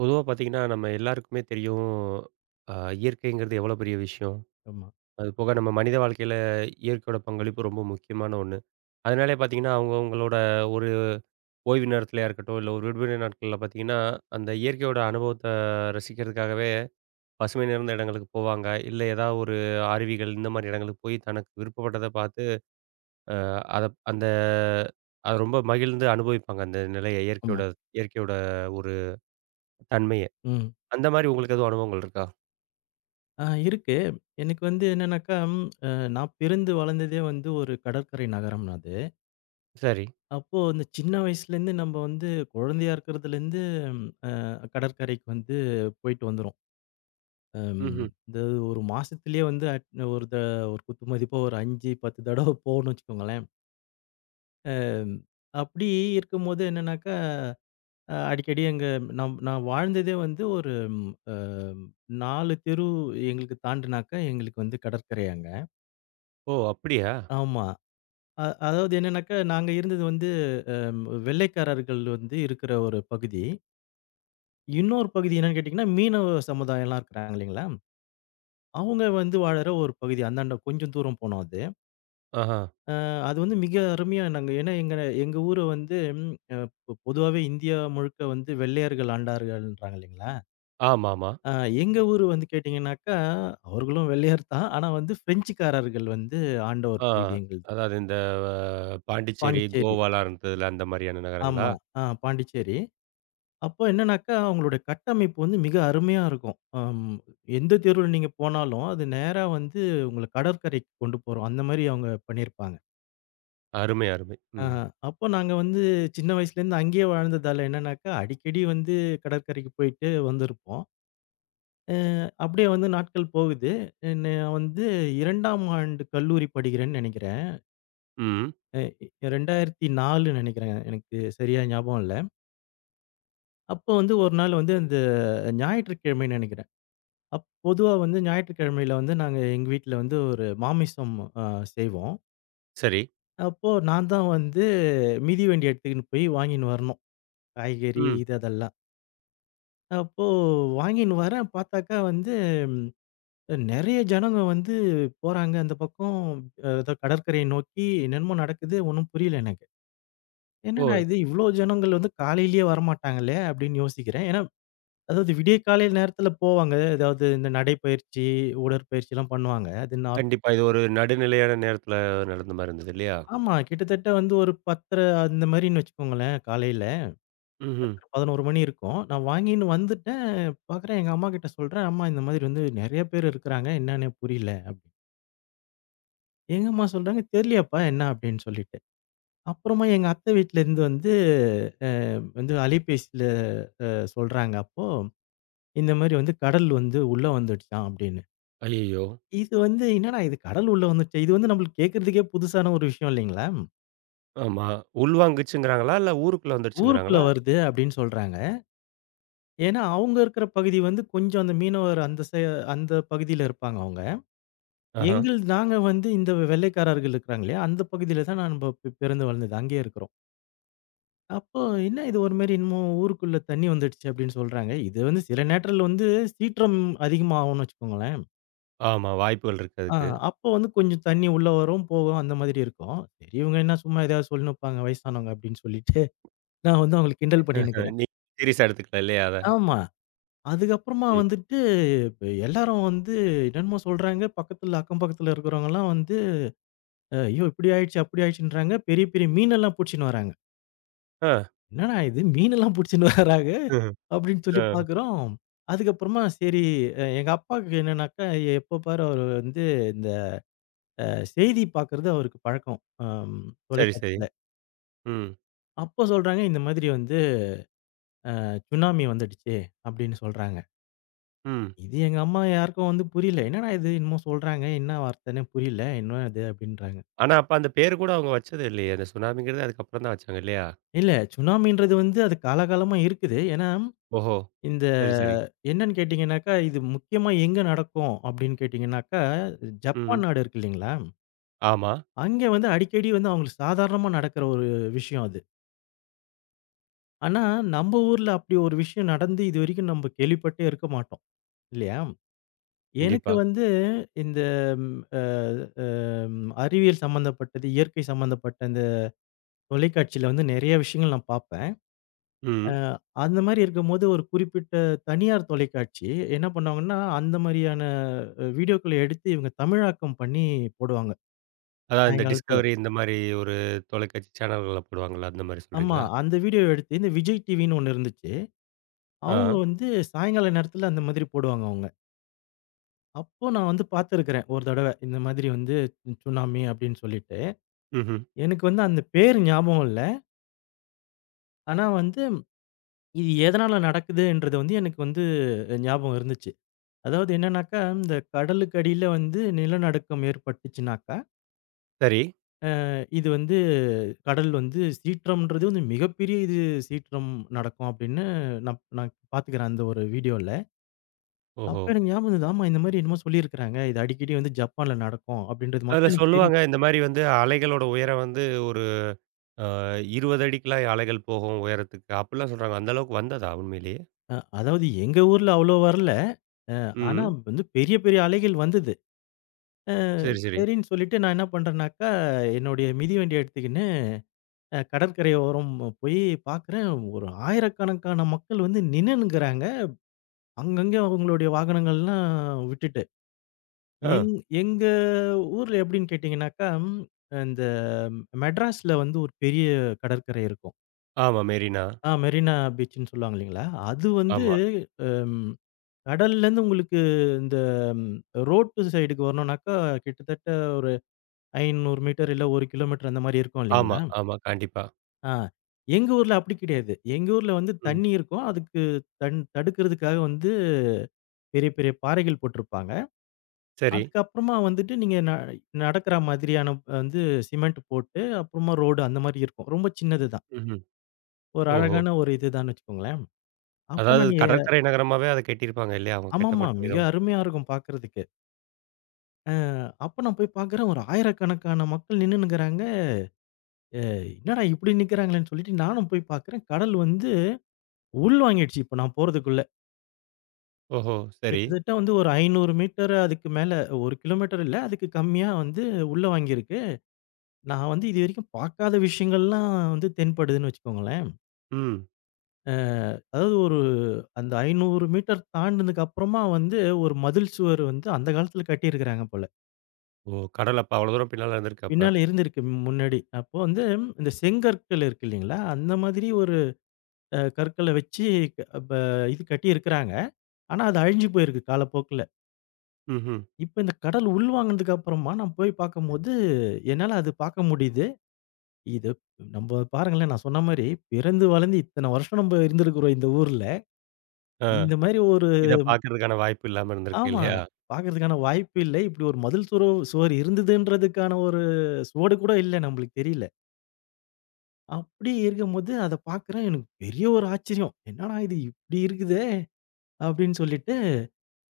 பொதுவா பார்த்தீங்கன்னா, நம்ம எல்லாருக்குமே தெரியும். அ இயற்கைங்கிறது எவ்வளோ பெரிய விஷயம். ஆமா, அது போக நம்ம மனித வாழ்க்கையில இயற்கையோட பங்களிப்பு ரொம்ப முக்கியமான ஒண்ணு. அதனாலே பார்த்தீங்கன்னா, அவங்கவங்களோட ஒரு ஓய்வு நேரத்திலயா இருக்கட்டும், இல்ல ஒரு விடுமுறை நாட்கள்ல பார்த்தீங்கன்னா, அந்த இயற்கையோட அனுபவத்த ரசிக்கிறதுக்காகவே பசுமை நிறைந்த இடங்களுக்கு போவாங்க. இல்ல ஏதாவது ஒரு அருவிகள் இந்த மாரி இடங்களுக்கு போய் தனக்கு விருப்பப்பட்டத பார்த்து, அ அத அந்த அத ரொம்ப மகிழ்ந்து அனுபவிப்பாங்க. அந்த நிலைய ஆமா. இயற்கையோட இயற்கையோட ஒரு தன்மைய. ம். அந்த மாரி உங்களுக்கு எதுவும் அனுபவங்கள் இருக்கா? ஆ இருக்கு. எனக்கு வந்து என்னன்னாக்கா, ம், அ நான் பிறந்து வளர்ந்ததே வந்து ஒரு கடற்கரை நகரம் அது. சரி. அப்போ இந்த சின்ன வயசுலேருந்து நம்ம வந்து குழந்தையா இருக்கிறதுலேருந்து அ கடற்கரைக்கு வந்து போயிட்டு வந்துரும். அம் ம்ஹ்ம். இந்த ஒரு மாசத்திலேயே வந்து அட் ஒரு த ஒரு குத்து மதிப்பா ஒரு 5, 10 தடவ போவோம்னு வச்சுக்கோங்களேன். அம் அப்படி இருக்கும்போது என்னன்னாக்கா, அடிக்கடி நான் நான் வாழ்ந்ததே வந்து ஒரு ம், அ 4 தெரு எங்களுக்கு தாண்டுனாக்கா எங்களுக்கு வந்து கடற்கரை அங்க. ஓ! அப்படியா? ஆமா. அதாவது என்னன்னாக்கா, நாங்க இருந்தது வந்து வெள்ளைக்காரர்கள் வந்து இருக்கிற ஒரு பகுதி. இன்னொரு பகுதி என்னன்னு கேட்டீங்கன்னா, மீனவ சமுதாயம்லாம் இருக்கிறாங்க இல்லைங்களா? அவங்க வந்து வாழுற ஒரு பகுதி. அந்தாண்ட கொஞ்சம் தூரம் போனோம் அது. ஆஹா. அ அது வந்து மிக அருமையா நாங்க ஏன்னா எங்க எங்க ஊர வந்து அ பொ பொதுவாவே இந்தியா முழுக்க வந்து வெள்ளையர்கள் ஆண்டார்கள்ன்றாங்க இல்லைங்களா? ஆமாமா. அ எங்க ஊரு வந்து கேட்டீங்கன்னாக்கா, அவர்களும் வெள்ளையர் தான். ஆனா வந்து பிரெஞ்சுக்காரர்கள் வந்து ஆண்ட ஒரு ஆ. பகுதி எங்களுது. அதாவது இந்த பாண்டிச்சேரி, பாண்டிச்சேரி. கோவாலாம் இருந்ததுல அந்த மாரியான நகரங்களா? ஆமா. ஆ பாண்டிச்சேரி. அப்போ என்னன்னாக்கா, அவங்களுடைய கட்டமைப்பு வந்து மிக அருமையா இருக்கும். எந்த தெருவுல நீங்க போனாலும், அது நேரா வந்து உங்கள கடற்கரைக்கு கொண்டு போரும். அந்த மாரி அவங்க பண்ணியிருப்பாங்க. அருமை, அருமை. ஆ ம். அப்போ நாங்க வந்து சின்ன வயசுலேருந்து அங்கேயே வாழ்ந்ததால என்னன்னாக்கா, அடிக்கடி வந்து கடற்கரைக்கு போயிட்டு வந்திருப்போம். அ அப்படியே வந்து நாட்கள் போகுது. நான் வந்து 2ஆம் ஆண்டு கல்லூரி படிக்கிறேன்னு நெனைக்கிறேன். ம். அ 2004 நெனைக்கிறேன். எனக்கு சரியா ஞாபகம் இல்ல. அப்போ வந்து ஒரு நாள் வந்து அந்த ஞாயிற்றுக்கிழமைன்னு நெனைக்கிறேன். பொதுவா வந்து ஞாயிற்றுக்கிழமையில வந்து நாங்க எங்க வீட்ல வந்து ஒரு மாமிசம் அ செய்வோம். சரி. அப்போ நான் தான் வந்து மிதிவண்டி எடுத்துக்கின்னு போய் வாங்கின்னு வரணும். காய்கறி ம். இது அதெல்லாம். அப்போ வாங்கின்னு வரேன் பார்த்தாக்கா வந்து நெறைய ஜனங்க வந்து போறாங்க அந்த பக்கம். ஏதோ கடற்கரையை நோக்கி என்னென்னமோ நடக்குது ஒண்ணும் புரியல எனக்கு. என்னடா ஓ! இது இவ்ளோ ஜனங்கள் வந்து காலையிலேயே வரமாட்டாங்களே அப்படின்னு யோசிக்கிறேன். ஏன்னா அதாவது விடிய காலை நேரத்துல போவாங்க. ஏதாவது இந்த நடைப்பயிற்சி, உடற்பயிற்சிலாம் பண்ணுவாங்க. அது நார்மல். கண்டிப்பா. இது ஒரு நடுநிலையான நேரத்துல நடந்த மாரி இருந்தது இல்லையா? ஆமா. கிட்டத்தட்ட வந்து ஒரு 10:30 அந்த மாரின்னு வச்சுக்கோங்களேன், காலையில. ம்ஹ்ம். 10:00, 11:00 மணி இருக்கும். நான் வாங்கின்னு வந்துட்டேன். பார்க்குறேன் எங்க அம்மாகிட்ட சொல்றேன், "அம்மா இந்த மாதிரி வந்து நெறைய பேர் இருக்கிறாங்க. என்னான்னே புரியல" அப்படின்னு. எங்க அம்மா சொல்றாங்க, "தெரியலையாப்பா என்ன" அப்படின்னு சொல்லிட்டு. அப்புறமா எங்க அத்தை வீட்லேருந்து வந்து அ வந்து அலைபேசியில சொல்றாங்க அப்போ, "இந்த மாரி வந்து கடல் வந்து உள்ள வந்துடுச்சாம்" அப்படின்னு. ஐயய்யோ! இது வந்து என்னடா இது கடல் உள்ள வந்துடுச்சே! இது வந்து நம்மளுக்கு கேட்கறதுக்கே புதுசான ஒரு விஷயம் இல்லைங்களா? ஆமா. உள்வாங்குச்சுங்கிறாங்களா? இல்ல ஊருக்குள்ள "ஊருக்குள்ள வந்துருச்சுங்கிறாங்களா? வருது" அப்படின்னு சொல்றாங்க. ஏன்னா, அவங்க இருக்கிற பகுதி வந்து கொஞ்சம் அந்த மீனவர் அந்த பகுதியில இருப்பாங்க அவங்க. ஆஹா. நாங்க வந்து இந்த வெள்ளைக்காரர்கள் இருக்கிறாங்க இல்லையா, அந்த பகுதியில தான் நம்ப பிறந்து வளர்ந்தது. அங்கேயே இருக்கிறோம். அப்போ "என்ன இது ஒரு மாரி என்னமோ ஊருக்குள்ள தண்ணி வந்துடுச்சு" அப்படின்னு சொல்றாங்க. இது வந்து சில நேரத்துல வந்து சீற்றம் அதிகமாகும்னு வச்சுக்கோங்களேன். ஆமா. வாய்ப்புகள் இருக்கு ஆ அதுக்கு. அப்போ வந்து கொஞ்சம் தண்ணி உள்ள வரும், போகும் அந்த மாதிரி இருக்கும். சரி இவங்க என்ன சும்மா ஏதாவது சொல்லின்னு இருப்பாங்க வயசானவங்க அப்படின்னு சொல்லிட்டு, நான் வந்து அவங்கள கிண்டல் பண்ணின்னுக்கிறேன். நீங்க சீரியஸா எடுத்துக்கல இல்லையா அத? ஆமா. அதுக்கப்புறமா ம். வந்துட்டு இப்ப எல்லாரும் வந்து என்னென்னமோ சொல்றாங்க. பக்கத்துல அக்கம் பக்கத்துல இருக்கிறவங்கலாம் வந்து, "ஐயோ! இப்படி ஆயிடுச்சு, அப்படி ஆயிடுச்சுன்றாங்க." பெரிய பெரிய மீனெல்லாம் புடிச்சுன்னு வராங்க. ஆ. "என்னடா இது மீனெல்லாம் புடிச்சுன்னு வராங்க?" ம்ஹ்ம். அப்படின்னு சொல்லி ஆ. பார்க்குறோம். அதுக்கப்புறமா சரி எங்க அப்பாவுக்கு என்னன்னாக்கா, எப்போ பாரு அவரு வந்து இந்த அ செய்தி பார்க்கறது அவருக்கு பழக்கம். சரி, சரி. தொலைக்காட்சியில. ம். அப்போ சொல்றாங்க, "இந்த மாதிரி வந்து சுனாமி வந்துடுச்சு." அப்படின்னு சொல்றாங்க. ம். இது எங்க அம்மா யாருக்கும் வந்து புரியல. "என்னடா இது என்னமோ சொல்றாங்க. என்ன வார்த்தைன்னே புரியல. என்ன இது?" அப்படின்றாங்க. ஆனா, அப்ப அந்த பேரு கூட அவங்க வச்சது இல்லையே! அந்த சுனாமிங்கிறது அதுக்கப்புறம் தான் வச்சாங்க இல்லையா? இல்ல. சுனாமின்றது வந்து அது காலாகாலமா இருக்குது. ஏன்னா, ஓஹோ! இந்த சரி, சரி. என்னன்னு கேட்டீங்கன்னாக்கா, இது முக்கியமா எங்க நடக்கும் அப்படின்னு கேட்டீங்கன்னாக்கா, ம். ஜப்பான் நாடு இருக்கு இல்லைங்களா? ஆமா. அங்கே வந்து அடிக்கடி வந்து அவங்களுக்கு சாதாரணமா நடக்கிற ஒரு விஷயம் அது. ஆனா, நம்ம ஊர்ல அப்படி ஒரு விஷயம் நடந்து இதுவரைக்கும் நம்ம கேள்விப்பட்டே இருக்க மாட்டோம். இல்லையா? எனக்கு கண்டிப்பா. வந்து இந்த ம் அ அ அறிவியல் சம்மந்தப்பட்டது, இயற்கை சம்மந்தப்பட்ட இந்த தொலைக்காட்சியில வந்து நெறைய விஷயங்கள் நான் பார்ப்பேன். அ ம். அந்த மாரி இருக்கும்போது ஒரு குறிப்பிட்ட தனியார் தொலைக்காட்சி என்ன பண்ணுவாங்கன்னா, அந்த மாரியான வீடியோக்கள எடுத்து இவங்க தமிழாக்கம் பண்ணி போடுவாங்க, அதான் இந்த சாயங்காலத்துல. டிஸ்கவரி இந்த மாரி ஒரு தொலைக்காட்சி சேனல்கள்ல போடுவாங்கல்ல, அந்த மாரி ஆமா. சொல்றீங்களா? அந்த வீடியோ எடுத்து இந்த விஜய் டிவின்னு ஒண்ணு இருந்துச்சு. அவங்க ஆ. வந்து சாயங்கால நேரத்துல அந்த மாதிரி போடுவாங்க அவங்க. அப்போ நான் வந்து பார்த்துருக்கிறேன் ஒரு தடவ. இந்த மாதிரி வந்து சுனாமி அப்படின்னு சொல்லிட்டு. ம்ஹ்ம். எனக்கு வந்து அந்த பேர் ஞாபகம் இல்ல. ஆனா வந்து இது எதனால நடக்குதுன்றது வந்து எனக்கு வந்து ஞாபகம் இருந்துச்சு. அதாவது என்னன்னாக்கா, இந்த கடலுக்கு அடியில வந்து நிலநடுக்கம் ஏற்பட்டுச்சுனாக்கா சரி. இது வந்து கடல் வந்து சீற்றம்ன்றது வந்து மிகப்பெரிய இது சீற்றம் நடக்கும் அப்படின்னு நான் நான் பார்த்துக்கிறேன் அந்த ஒரு வீடியோல. ஓஹோ! அப்ப எனக்கு ஞாபகம் இருந்தது. ஆமா இந்த மாரி என்னமோ சொல்லியிருக்கிறாங்க. இது அடிக்கடி வந்து ஜப்பான்ல நடக்கும் அப்படின்றது அதுல மட்டும் எனக்கு சொல்லுவாங்க, தெரியுது. இந்த மாரி வந்து அலைகளோட உயரம் வந்து ஒரு அ 20 அடிக்குலாம் அலைகள் போகும் உயரத்துக்கு. அப்படிலாம் சொல்றாங்க. அந்த அளவுக்கு வந்ததா உண்மையிலேயே? அதாவது எங்க ஊர்ல அவ்வளோ வரல. அ ஆனா ம். வந்து பெரிய பெரிய அலைகள் வந்தது. அ சரி, சரி. சரின்னு சொல்லிட்டு நான் என்ன பண்றேன்னாக்கா, என்னுடைய மிதிவண்டிய எடுத்துக்கின்னு கடற்கரை ஓரம் போய் பார்க்குறேன். ஒரு 1000கணக்கான மக்கள் வந்து நின்னுன்னுக்குறாங்க. அங்கங்க அவங்களுடைய வாகனங்கள்லாம் விட்டுட்டு. ஆ. எங் எங்க ஊர்ல எப்படின்னு கேட்டீங்கன்னாக்கா, இந்த மெட்ராஸ்ல வந்து ஒரு பெரிய கடற்கரை இருக்கும். ஆமா மெரினா. ஆ மெரினா பீச்சுன்னு சொல்லுவாங்க இல்லைங்களா? அது வந்து ஆமா, அம் கடல்லேருந்து உங்களுக்கு இந்த ரோட்டு சைடுக்கு வரணும்னாக்கா, கிட்டத்தட்ட ஒரு 500 மீட்டர் இல்ல 1 கிலோமீட்டர் அந்த மாரி இருக்கும் ஆமா, இல்லைங்களா? ஆமா. கண்டிப்பா. ஆ எங்க ஊர்ல அப்படி கிடையாது. எங்க ஊர்ல வந்து ம். தண்ணி இருக்கும். அதுக்கு தடுக்கிறதுக்காக வந்து பெரிய பெரிய பாறைகள் போட்டிருப்பாங்க. சரி. அதுக்கப்புறமா வந்துட்டு நீங்க நடக்கிற மாதிரியான வந்து சிமெண்ட் போட்டு, அப்புறமா ரோடு அந்த மாரி இருக்கும். ரொம்ப சின்னது தான். ம்ஹ்ம். ஒரு ஓஹோ! அழகான ஒரு இதுதான்னு வச்சுக்கோங்களேன். அப்ப அதாவது நான் எ கடற்கரை நகரமாவே அத கட்டியிருப்பாங்க இல்லையா? அவங்க ஆமாமா. கட்டப்பட்ட மிக விதம். அருமையா இருக்கும் பாக்கறதுக்கு. அப்ப நான் போய் பாக்குறேன் ஒரு ஆயிரக்கணக்கான மக்கள் நின்னுன்னுக்குறாங்க. என்னடா இப்படி நிக்கிறாங்களேன்னு சொல்லிட்டு நானும் போய் பாக்குறேன். கடல் வந்து உள்வாங்கிடுச்சு இப்ப நான் போறதுக்குள்ள. ஓஹோ! சரி. கிட்டத்தட்ட வந்து ஒரு 500 மீட்டர் அதுக்கு மேல 1 கிலோமீட்டர் இல்ல. அதுக்கு கம்மியா வந்து உள்ள வாங்கியிருக்கு. நான் வந்து இதுவரைக்கும் பாக்காத விஷயங்கள்லாம் வந்து தென்படுதுன்னு வச்சுக்கோங்களேன். ம். அ அதாவது ஒரு அந்த 500 மீட்டர் தாண்டுனதுக்கு அப்புறமா வந்து ஒரு மதில் சுவர் வந்து அந்த காலத்துல கட்டியிருக்கிறாங்க போல. ஓ! கடல் அப்ப அவ்வளோ தூரம் பின்னால இருந்திருக்கு அப்ப. பின்னால இருந்திருக்கு முன்னாடி. அப்போ வந்து இந்த செங்கற்கள் இருக்கு இல்லைங்களா? அந்த மாதிரி ஒரு கற்கள வச்சு ப இது கட்டியிருக்கிறாங்க. ஆனா அது அழிஞ்சு போயிருக்கு காலப்போக்குல. ம்ஹ்ம். இப்ப இந்த கடல் உள்வாங்கினதுக்கு அப்புறமா நான் போய் பார்க்கும்போது, என்னால அது பார்க்க முடியுது. இது நம்ம பாருங்களேன் நான் சொன்ன மாரி பிறந்து வளர்ந்து இத்தன வருஷம் நம்ம இருந்திருக்கிறோம் இந்த ஊர்ல. ஆ. இந்த மாரி ஒரு இத பார்க்கறதுக்கான வாய்ப்பு இல்லாம இருந்திருக்கு ஆமா. இல்லையா? பாக்குறதுக்கான வாய்ப்பு இல்ல. இப்படி ஒரு மதில் சுவர் இருந்ததுன்றதுக்கான ஒரு சுவடு கூட இல்ல நம்மளுக்கு தெரியல. அப்படி இருக்கும்போது அத பாக்குறேன். எனக்கு பெரிய ஒரு ஆச்சரியம். என்னடா இது இப்படி இருக்குதே! அப்படின்னு சொல்லிட்டு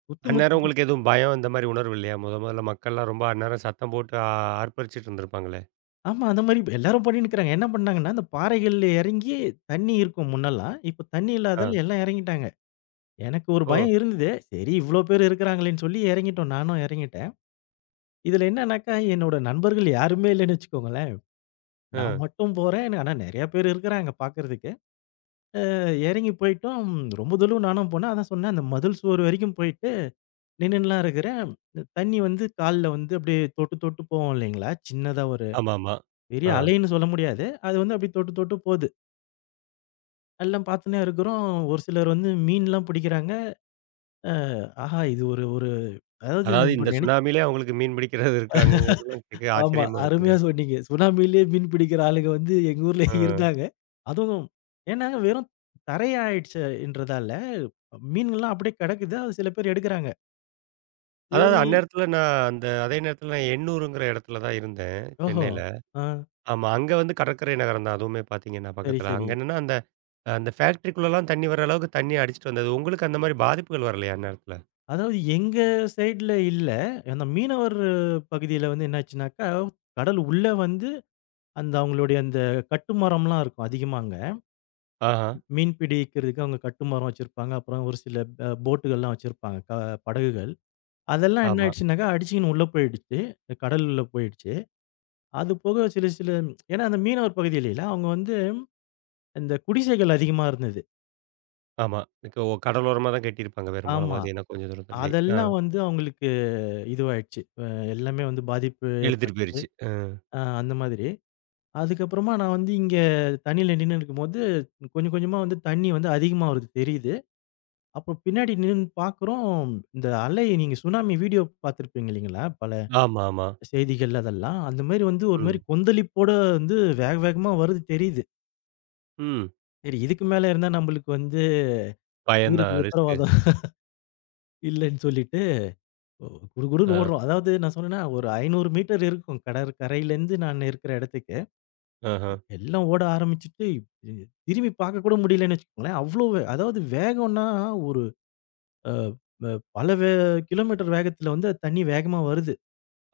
முத்தி முத்தி அந்நேரம் உங்களுக்கு எதுவும் பயம் இந்த மாரி உணர்வு இல்லையா? முதல்ல மக்கள்லாம் ரொம்ப அந்நேரம் சத்தம் போட்டு ஆர்ப்பரிச்சுட்டு இருந்திருப்பாங்களே! ஆமா. அந்த மாரி எல்லாரும் பண்ணின்னுருக்காங்க. என்ன பண்ணாங்கன்னா, அந்த பாறைகள்ல எறங்கி தண்ணி இருக்கும் முன்னெல்லாம். இப்ப தண்ணி ஆ. இல்லாதால எல்லாம் எறங்கிட்டாங்க. எனக்கு ஒரு ஓ! பயம் இருந்தது. சரி இவ்ளோ பேர் இருக்கிறாங்களேன்னு சொல்லி இறங்கிட்டோம். நானும் இறங்கிட்டேன். இதுல என்னன்னாக்கா, என்னோட நண்பர்கள் யாருமே இல்லன்னு வச்சுக்கோங்களேன். ஆ. நான் மட்டும் போறேன். ஆனா நெறைய பேர் இருக்கிறாங்க பாக்குறதுக்கு. இறங்கி போயிட்டோம். ரொம்ப தூரம் நானும் போனேன். அதான் சொன்னேன் அந்த மதில் சுவர் வரைக்கும் போயிட்டு நின்னுன்லாம் இருக்கிறேன். இந்த தண்ணி வந்து கால்ல வந்து அப்படியே தொட்டு தொட்டு போகும் இல்லைங்களா? சின்னதா ஒரு ஆமாமா. பெரிய ஆ. அலைன்னு சொல்ல முடியாது. அது வந்து அப்படியே தொட்டு தொட்டு போது. எல்லாம் பார்த்துன்னே இருக்கிறோம். ஒரு சிலர் வந்து மீன்லாம் பிடிக்கிறாங்க. அ ஆஹா! இது ஒரு ஒரு அதாவது அதாவது நம்ம இந்த நினைச்சு சுனாமியிலே அவங்களுக்கு மீன் பிடிக்கிறது இருக்காங்கங்கிறதெல்லாம் கேட்க ஆமா. ஆச்சரியமா இருக்குங்க. அருமையா சொன்னீங்க. சுனாமியிலேயே மீன் பிடிக்கிற ஆளுங்க வந்து எங்க ஊர்ல ஆ. இருந்தாங்க. அதுவும் ஏன்னா வெறும் தரை ஆயிடுச்சுன்றதால மீன்கள்லாம் அப்படியே கிடக்குது. அது சில பேர் எடுக்குறாங்க. அதாவது சரி. அந்நேரத்துல நான் அந்த அதே நேரத்துல நான் எண்ணூருங்கிற இடத்துல தான் இருந்தேன், ஓஹோ! சென்னையில. ஆ. ஆமா. அங்க வந்து கடற்கரை நகரம் தான். அதுவுமே பார்த்தீங்கன்னா சரி, பக்கத்தில. சரி. அங்க என்னன்னா அந்த அந்த ஃபேக்ட்ரிக்குள்ளலாம் தண்ணி வர அளவுக்கு தண்ணி அடிச்சுட்டு வந்தது. உங்களுக்கு அந்த மாரி பாதிப்புகள் வரலையா அந்நேரத்தில? அதாவது எங்க சைடுல இல்ல. அந்த மீனவர் பகுதியில வந்து என்னாச்சுனாக்கா, கடல் உள்ள வந்து அந்த அவங்களுடைய அந்த கட்டுமரம்லாம் இருக்கும் அதிகமா அங்க. ஆஹா. மீன் பிடிக்கிறதுக்கு அவங்க கட்டுமரம் வச்சிருப்பாங்க. அப்புறம் ஒரு சில போட்டுகள்லாம் வச்சிருப்பாங்க. படகுகள். அதெல்லாம் என்ன ஆமா, ஆயிடுச்சுனாக்கா, அடிச்சுக்கின்னு உள்ள போயிடுச்சு. கடலுள்ள போயிடுச்சு. அது போக சில சில ஏன்னா அந்த மீனவர் பகுதியிலலாம் அவங்க வந்து இந்த குடிசைகள் அதிகமா இருந்தது. ஆமா. க ஓ கடலோரமா தான் கட்டியிருப்பாங்க பெரும்பாலும் ஆமா. பார்த்தீங்கன்னா, கொஞ்சம் தூரத்திலே. ஆ அதெல்லாம் வந்து அவங்களுக்கு இதுவாயிடுச்சு. எல்லாமே வந்து பாதிப்பு இழுத்துட்டு ஏற்பட்டது. போயிருச்சு. அ. அந்த மாதிரி. அதுக்கப்புறமா நான் வந்து இங்க தண்ணியில நின்னுன்னு இருக்கும்போது, கொஞ்சம் கொஞ்சமா வந்து தண்ணி வந்து அதிகமா வருது தெரியுது. அப்போ பின்னாடி நின்னு பார்க்குறோம், இந்த அலை நீங்க சுனாமி வீடியோ பார்த்துருப்பீங்க இல்லைங்களா? பல ஆமா, ஆமா. செய்திகள் அதெல்லாம். அந்த மாரி வந்து ஒரு மாரி ம், கொந்தளிப்போட வந்து வேக வேகமா வருது தெரியுது. ம். சரி இதுக்கு மேல இருந்தா நம்மளுக்கு வந்து பயந்தான் உயிருக்கு ரிஸ்க்கு. உத்தரவாதம் இல்லன்னு சொல்லிட்டு, குடுகுடுன்னு ஆ, ஓடுறோம். அதாவது நான் சொன்னேன்னா ஒரு 500 மீட்டர் இருக்கும் கடற்கரையிலேருந்து நான் இருக்கிற இடத்துக்கு. ஆஹா. எல்லாம் ஓட ஆரம்பிச்சுட்டு, இ திரும்பி பார்க்கக்கூட முடியலன்னு வச்சுக்கோங்களேன். அவ்ளோ அதாவது வேகம்னா ஒரு அ ப பல வே கிலோமீட்டர் வேகத்துல வந்து அது தண்ணி வேகமா வருது.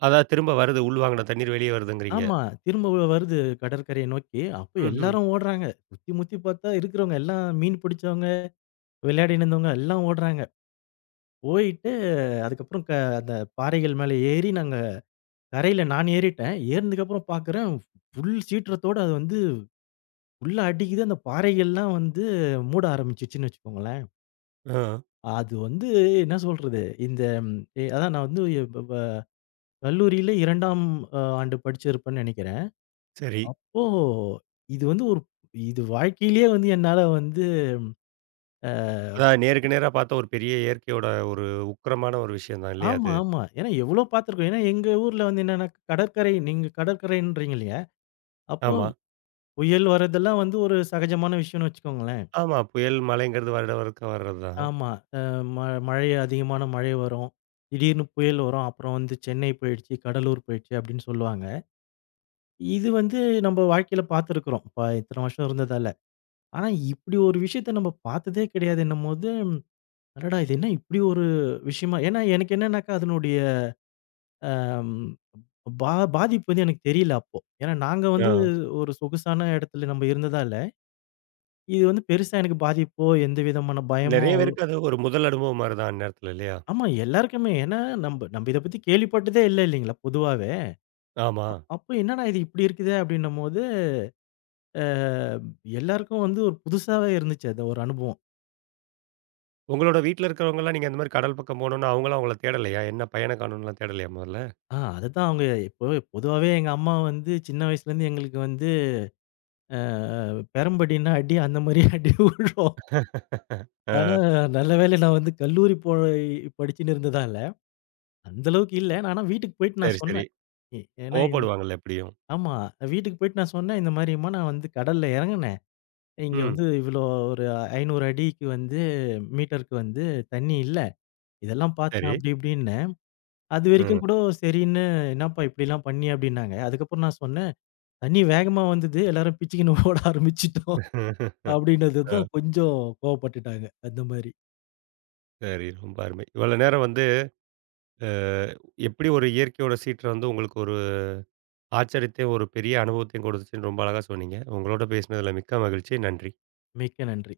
அதான் திரும்ப வருது. உள்வாங்குன தண்ணீர் வெளியே வருதுங்கிறீங்க. ஆமா. திரும்ப வருது கடற்கரைய நோக்கி. அப்ப ம்ஹ்ம். எல்லாரும் ஓடுறாங்க. முத்தி முத்தி பார்த்தா இருக்கிறவங்க எல்லாம் மீன் பிடிச்சவங்க, விளையாடின்னு இருந்தவங்க எல்லாம் ஓடுறாங்க. போயிட்டு அதுக்கப்புறம் அந்த பாறைகள் மேல ஏறி நாங்க கரையில நான் ஏறிட்டேன். ஏறுனதுக்கப்புறம் பார்க்குறேன் ஃபுல் சீற்றத்தோட அது வந்து ஃபுல்லா அடிக்குது. அந்த பாறைகள்லாம் வந்து மூட ஆரம்பிச்சுச்சுன்னு வச்சுக்கோங்களேன். ஆ. அது வந்து என்ன சொல்றது? இந்த ம், எ அதான் நான் வந்து எ- ப ப கல்லூரியில 2ஆம் ஆண்டு படிச்சிருப்பேன்னு நெனைக்கிறேன். சரி. ஓ! இது வந்து ஒரு இது வாழ்க்கையிலேயே வந்து என்னால வந்து அ அதான் நேருக்கு நேரா பார்த்தா ஒரு பெரிய இயற்கையோட ஒரு உக்கிரமான ஒரு விஷயம் தான் இல்லையா ஆமா, அது? ஆமா. ஏன்னா எவ்ளோ பார்த்துருக்கோம். ஏன்னா எங்க ஊர்ல வந்து என்னன்னா கடற்கரை நீங்க கடற்கரைன்றீங்க இல்லையா? அப்போ ஆமா. புயல் வரதெல்லாம் வந்து ஒரு சகஜமான விஷயம்னு வச்சுக்கோங்களேன். ஆமா. புயல், மழைங்கிறது வருட வருக்கம் வர்றதுதான். ஆமா. அ ம மழை அதிகமான மழை வரும். திடீர்னு புயல் வரும். அப்புறம் வந்து சென்னை போயிடுச்சு, கடலூர் போயிடுச்சு அப்படின்னு சொல்லுவாங்க. இது வந்து நம்ம வாழ்க்கையில பார்த்துருக்குறோம். இப்ப இத்தன வருஷம் இருந்ததால. ஆனா இப்படி ஒரு விஷயத்த நம்ம பார்த்ததே கிடையாதுன்னும்போது, அடடா! இது என்ன இப்படி ஒரு விஷயமா ஏன்னா எனக்கு என்னன்னாக்கா அதனுடைய அம் பா பாதிப்பு வந்து எனக்கு தெரியல அப்போ. ஏன்னா நாங்க ஆ. வந்து ஒரு சொகுசான இடத்துல நம்ம இருந்ததால, இது வந்து பெருசா எனக்கு பாதிப்போ, எந்த விதமான பயமோ நெறைய அவ்வளோ. பேருக்கு அது ஒரு முதல் அனுபவம் மாரி தான் அந்நேரத்துல இல்லையா? ஆமா எல்லாருக்குமே. ஏன்னா நம்ப நம்ப இத பத்தி கேள்விப்பட்டதே இல்ல இல்லைங்களா பொதுவாவே. ஆமா. அப்போ என்னடா இது இப்படி இருக்குதே அப்படின்னும்போது, அ எல்லாருக்கும் வந்து ஒரு புதுசாவே இருந்துச்சு அது ஒரு அனுபவம். உங்களோட வீட்ல இருக்கிறவங்கலாம் நீங்க அந்த மாரி கடல் பக்கம் போணும்னு அவங்களும் உங்கள தேடலையா? என்ன பையன காணோம்லாம் தேடலையா முதல்ல? ஆ அதுதான் அவங்க இப்போ பொதுவாவே எங்க அம்மா வந்து சின்ன வயசுலேருந்து எங்களுக்கு வந்து அ பெரம்படின்னா அடி, அந்த மாரி அடி விழும். ஆ ஆனா நல்ல வேளை நான் வந்து கல்லூரி போய் படிச்சுன்னு இருந்ததால, அந்த அளவுக்கு இல்ல. ஆனா வீட்டுக்கு போயிட்டு நான் சரி, சரி. சொன்னேன். ஏ ஏன்னா இந் கோவப்படுவாங்கல்ல எப்படியும். ஆமா. வீட்டுக்கு போயிட்டு நான் சொன்னேன், இந்த மாரிம்மா நான் வந்து கடல்ல இறங்குனேன். இங்க ம். வந்து இவ்வளோ ஒரு 500 அடிக்கு வந்து மீட்டருக்கு வந்து தண்ணி இல்ல. இதெல்லாம் பார்த்தேன் சரி. அப்படி இப்படின்னேன். ம். அதுவரைக்கும் கூட சரின்னு, "என்னாப்பா இப்படிலாம் பண்ணிய?" அப்படின்னாங்க. அதுக்கப்புறம் நான் சொன்னேன் தண்ணி வேகமா வந்தது. எல்லாரும் பிச்சுக்குன்னு ஓட ஆரம்பிச்சுட்டோம். அப்படின்னது ஆ தான் கொஞ்சம் கோவப்பட்டுட்டாங்க. அந்த மாரி. சரி. ரொம்ப அருமை. இவ்வளோ நேரம் வந்து அ எப்படி ஒரு இயற்கையோட சீற்றம் வந்து உங்களுக்கு ஒரு ஆச்சரியத்தையும், ஒரு பெரிய அனுபவத்தையும் கொடுத்துச்சுன்னு ரொம்ப அழகா சொன்னீங்க. உங்களோட பேசினதுல மிக்க மகிழ்ச்சி. நன்றி. மிக்க நன்றி.